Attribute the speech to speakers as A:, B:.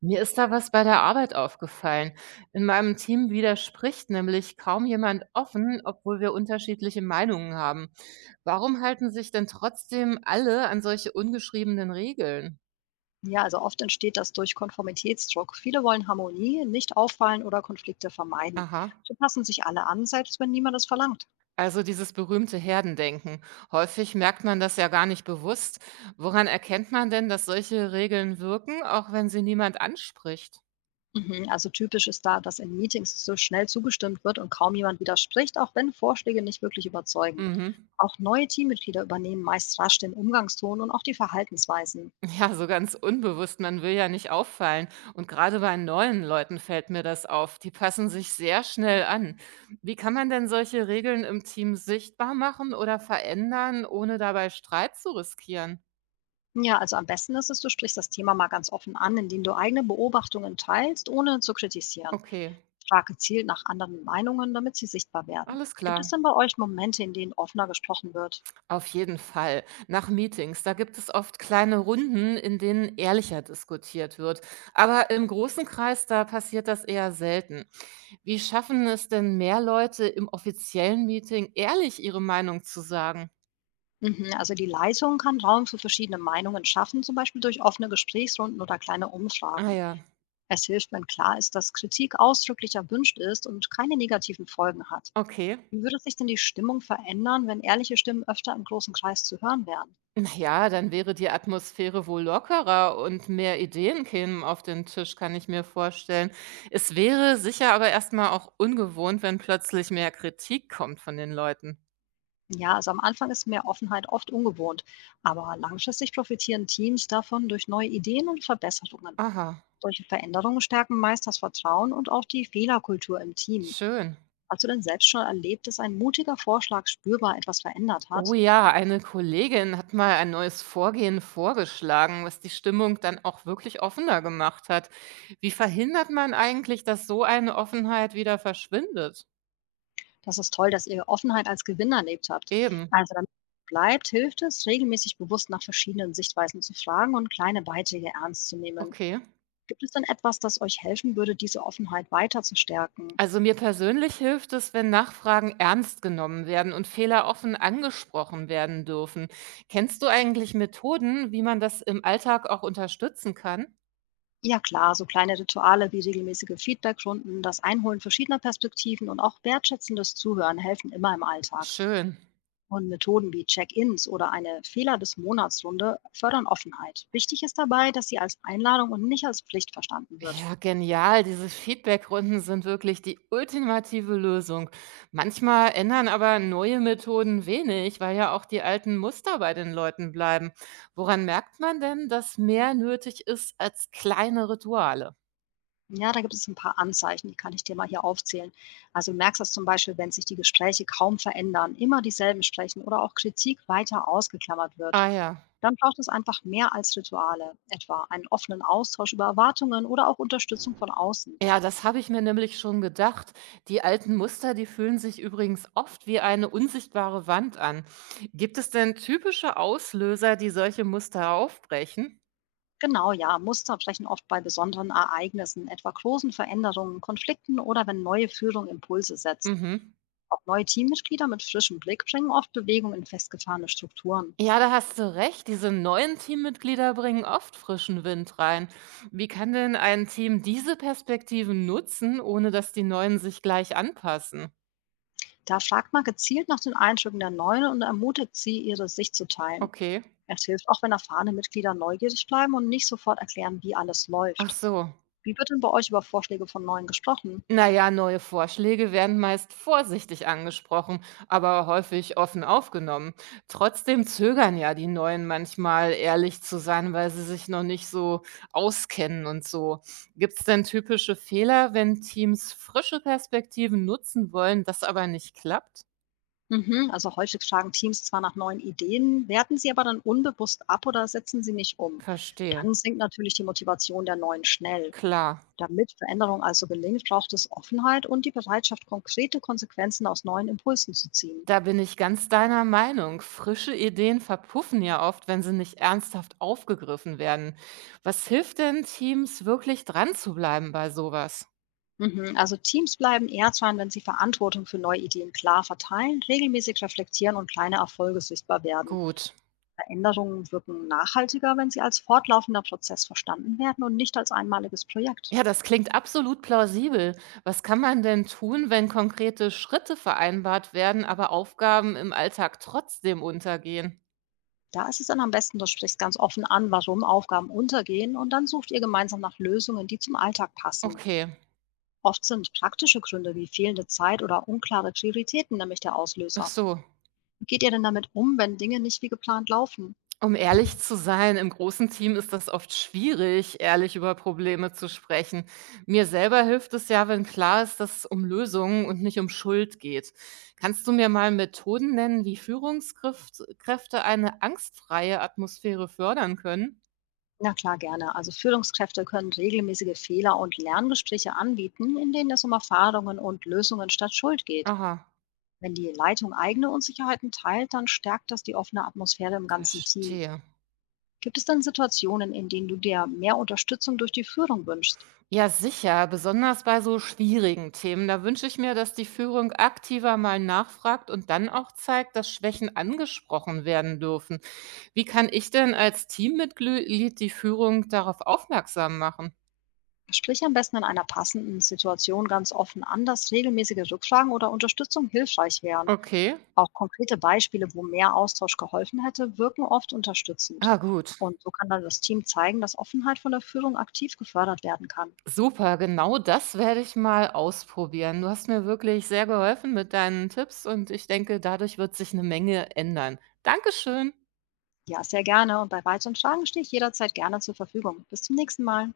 A: Mir ist da was bei der Arbeit aufgefallen. In meinem Team widerspricht nämlich kaum jemand offen, obwohl wir unterschiedliche Meinungen haben. Warum halten sich denn trotzdem alle an solche ungeschriebenen Regeln?
B: Ja, also oft entsteht das durch Konformitätsdruck. Viele wollen Harmonie, nicht auffallen oder Konflikte vermeiden.
A: Aha.
B: So passen sich alle an, selbst wenn niemand es verlangt.
A: Also dieses berühmte Herdendenken. Häufig merkt man das ja gar nicht bewusst. Woran erkennt man denn, dass solche Regeln wirken, auch wenn sie niemand anspricht?
B: Mhm, also typisch ist da, dass in Meetings so schnell zugestimmt wird und kaum jemand widerspricht, auch wenn Vorschläge nicht wirklich überzeugen.
A: Mhm.
B: Auch neue Teammitglieder übernehmen meist rasch den Umgangston und auch die Verhaltensweisen.
A: Ja, so ganz unbewusst, man will ja nicht auffallen. Und gerade bei neuen Leuten fällt mir das auf. Die passen sich sehr schnell an. Wie kann man denn solche Regeln im Team sichtbar machen oder verändern, ohne dabei Streit zu riskieren?
B: Ja, also am besten ist es, du sprichst das Thema mal ganz offen an, indem du eigene Beobachtungen teilst, ohne zu kritisieren.
A: Okay,
B: Starke Ziel nach anderen Meinungen, damit sie sichtbar werden.
A: alles
B: Gibt es
A: klar.
B: denn bei euch Momente, in denen offener gesprochen wird?
A: Auf jeden Fall. Nach Meetings, da gibt es oft kleine Runden, in denen ehrlicher diskutiert wird. Aber im großen Kreis, da passiert das eher selten. Wie schaffen es denn mehr Leute im offiziellen Meeting, ehrlich ihre Meinung zu sagen?
B: Mhm, also die Leistung kann Raum für verschiedene Meinungen schaffen, zum Beispiel durch offene Gesprächsrunden oder kleine
A: Ah
B: Umfragen.
A: ja,
B: Es hilft, wenn klar ist, dass Kritik ausdrücklich erwünscht ist und keine negativen Folgen hat.
A: okay.
B: Wie würde sich denn die Stimmung verändern, wenn ehrliche Stimmen öfter im großen Kreis zu hören wären?
A: Na ja, dann wäre die Atmosphäre wohl lockerer und mehr Ideen kämen auf den Tisch, kann ich mir vorstellen. Es wäre sicher aber erstmal auch ungewohnt, wenn plötzlich mehr Kritik kommt von den Leuten.
B: Ja, also am Anfang ist mehr Offenheit oft ungewohnt, aber langfristig profitieren Teams davon durch neue Ideen und Verbesserungen.
A: Aha,
B: Solche Veränderungen stärken meist das Vertrauen und auch die Fehlerkultur im Team.
A: schön.
B: Hast du denn selbst schon erlebt, dass ein mutiger Vorschlag spürbar etwas verändert
A: Oh
B: hat?
A: ja, eine Kollegin hat mal ein neues Vorgehen vorgeschlagen, was die Stimmung dann auch wirklich offener gemacht hat. Wie verhindert man eigentlich, dass so eine Offenheit wieder verschwindet?
B: Das ist toll, dass ihr Offenheit als Gewinn erlebt habt.
A: Eben,
B: Also damit es bleibt, hilft es, regelmäßig bewusst nach verschiedenen Sichtweisen zu fragen und kleine Beiträge ernst zu nehmen.
A: okay.
B: Gibt es denn etwas, das euch helfen würde, diese Offenheit weiter zu stärken?
A: Also mir persönlich hilft es, wenn Nachfragen ernst genommen werden und Fehler offen angesprochen werden dürfen. Kennst du eigentlich Methoden, wie man das im Alltag auch unterstützen kann?
B: Ja klar, so kleine Rituale wie regelmäßige Feedbackrunden, das Einholen verschiedener Perspektiven und auch wertschätzendes Zuhören helfen immer im Alltag.
A: Schön.
B: Und Methoden wie Check-ins oder eine Fehler des Monatsrunde fördern Offenheit. Wichtig ist dabei, dass sie als Einladung und nicht als Pflicht verstanden wird.
A: Ja, genial. Diese Feedbackrunden sind wirklich die ultimative Lösung. Manchmal ändern aber neue Methoden wenig, weil ja auch die alten Muster bei den Leuten bleiben. Woran merkt man denn, dass mehr nötig ist als kleine Rituale?
B: Ja, da gibt es ein paar Anzeichen, die kann ich dir mal hier aufzählen. Also du merkst das zum Beispiel, wenn sich die Gespräche kaum verändern, immer dieselben sprechen oder auch Kritik weiter ausgeklammert wird.
A: Ah ja.
B: Dann braucht es einfach mehr als Rituale, etwa einen offenen Austausch über Erwartungen oder auch Unterstützung von außen.
A: Ja, das habe ich mir nämlich schon gedacht. Die alten Muster, die fühlen sich übrigens oft wie eine unsichtbare Wand an. Gibt es denn typische Auslöser, die solche Muster aufbrechen?
B: Genau, ja. Muster brechen oft bei besonderen Ereignissen, etwa großen Veränderungen, Konflikten oder wenn neue Führung Impulse setzt.
A: Mhm.
B: Auch neue Teammitglieder mit frischem Blick bringen oft Bewegung in festgefahrene Strukturen.
A: Ja, da hast du recht. Diese neuen Teammitglieder bringen oft frischen Wind rein. Wie kann denn ein Team diese Perspektiven nutzen, ohne dass die neuen sich gleich anpassen?
B: Da fragt man gezielt nach den Eindrücken der Neuen und ermutigt sie, ihre Sicht zu teilen.
A: Okay.
B: Es hilft auch, wenn erfahrene Mitglieder neugierig bleiben und nicht sofort erklären, wie alles
A: Ach
B: läuft.
A: so,
B: Wie wird denn bei euch über Vorschläge von Neuen gesprochen?
A: na ja, neue Vorschläge werden meist vorsichtig angesprochen, aber häufig offen aufgenommen. Trotzdem zögern ja die Neuen manchmal, ehrlich zu sein, weil sie sich noch nicht so auskennen und so. Gibt es denn typische Fehler, wenn Teams frische Perspektiven nutzen wollen, das aber nicht klappt?
B: Mhm, also häufig fragen Teams zwar nach neuen Ideen, werten sie aber dann unbewusst ab oder setzen sie nicht um.
A: Verstehe.
B: Dann sinkt natürlich die Motivation der neuen schnell.
A: Klar.
B: Damit Veränderung also gelingt, braucht es Offenheit und die Bereitschaft, konkrete Konsequenzen aus neuen Impulsen zu ziehen.
A: Da bin ich ganz deiner Meinung. Frische Ideen verpuffen ja oft, wenn sie nicht ernsthaft aufgegriffen werden. Was hilft denn Teams wirklich dran zu bleiben bei sowas?
B: Mhm, also Teams bleiben eher dran, wenn sie Verantwortung für neue Ideen klar verteilen, regelmäßig reflektieren und kleine Erfolge sichtbar werden.
A: Gut.
B: Veränderungen wirken nachhaltiger, wenn sie als fortlaufender Prozess verstanden werden und nicht als einmaliges Projekt.
A: Ja, das klingt absolut plausibel. Was kann man denn tun, wenn konkrete Schritte vereinbart werden, aber Aufgaben im Alltag trotzdem untergehen?
B: Da ist es dann am besten, du sprichst ganz offen an, warum Aufgaben untergehen und dann sucht ihr gemeinsam nach Lösungen, die zum Alltag passen.
A: Okay.
B: Oft sind praktische Gründe wie fehlende Zeit oder unklare Prioritäten nämlich der
A: Ach
B: Auslöser.
A: so,
B: Wie geht ihr denn damit um, wenn Dinge nicht wie geplant laufen?
A: um ehrlich zu sein, im großen Team ist das oft schwierig, ehrlich über Probleme zu sprechen. Mir selber hilft es ja, wenn klar ist, dass es um Lösungen und nicht um Schuld geht. Kannst du mir mal Methoden nennen, wie Führungskräfte eine angstfreie Atmosphäre fördern können?
B: Na klar, gerne. Also Führungskräfte können regelmäßige Fehler- und Lerngespräche anbieten, in denen es um Erfahrungen und Lösungen statt Schuld geht.
A: Aha,
B: Wenn die Leitung eigene Unsicherheiten teilt, dann stärkt das die offene Atmosphäre im ganzen Team.
A: verstehe.
B: Gibt es denn Situationen, in denen du dir mehr Unterstützung durch die Führung wünschst?
A: Ja, sicher, besonders bei so schwierigen Themen. Da wünsche ich mir, dass die Führung aktiver mal nachfragt und dann auch zeigt, dass Schwächen angesprochen werden dürfen. Wie kann ich denn als Teammitglied die Führung darauf aufmerksam machen?
B: Sprich am besten in einer passenden Situation ganz offen an, dass regelmäßige Rückfragen oder Unterstützung hilfreich wären.
A: Okay.
B: Auch konkrete Beispiele, wo mehr Austausch geholfen hätte, wirken oft unterstützend.
A: Ah, gut.
B: Und so kann dann das Team zeigen, dass Offenheit von der Führung aktiv gefördert werden kann.
A: Super, genau das werde ich mal ausprobieren. Du hast mir wirklich sehr geholfen mit deinen Tipps und ich denke, dadurch wird sich eine Menge ändern. Dankeschön.
B: Ja, sehr gerne. Und bei weiteren Fragen stehe ich jederzeit gerne zur Verfügung. Bis zum nächsten Mal.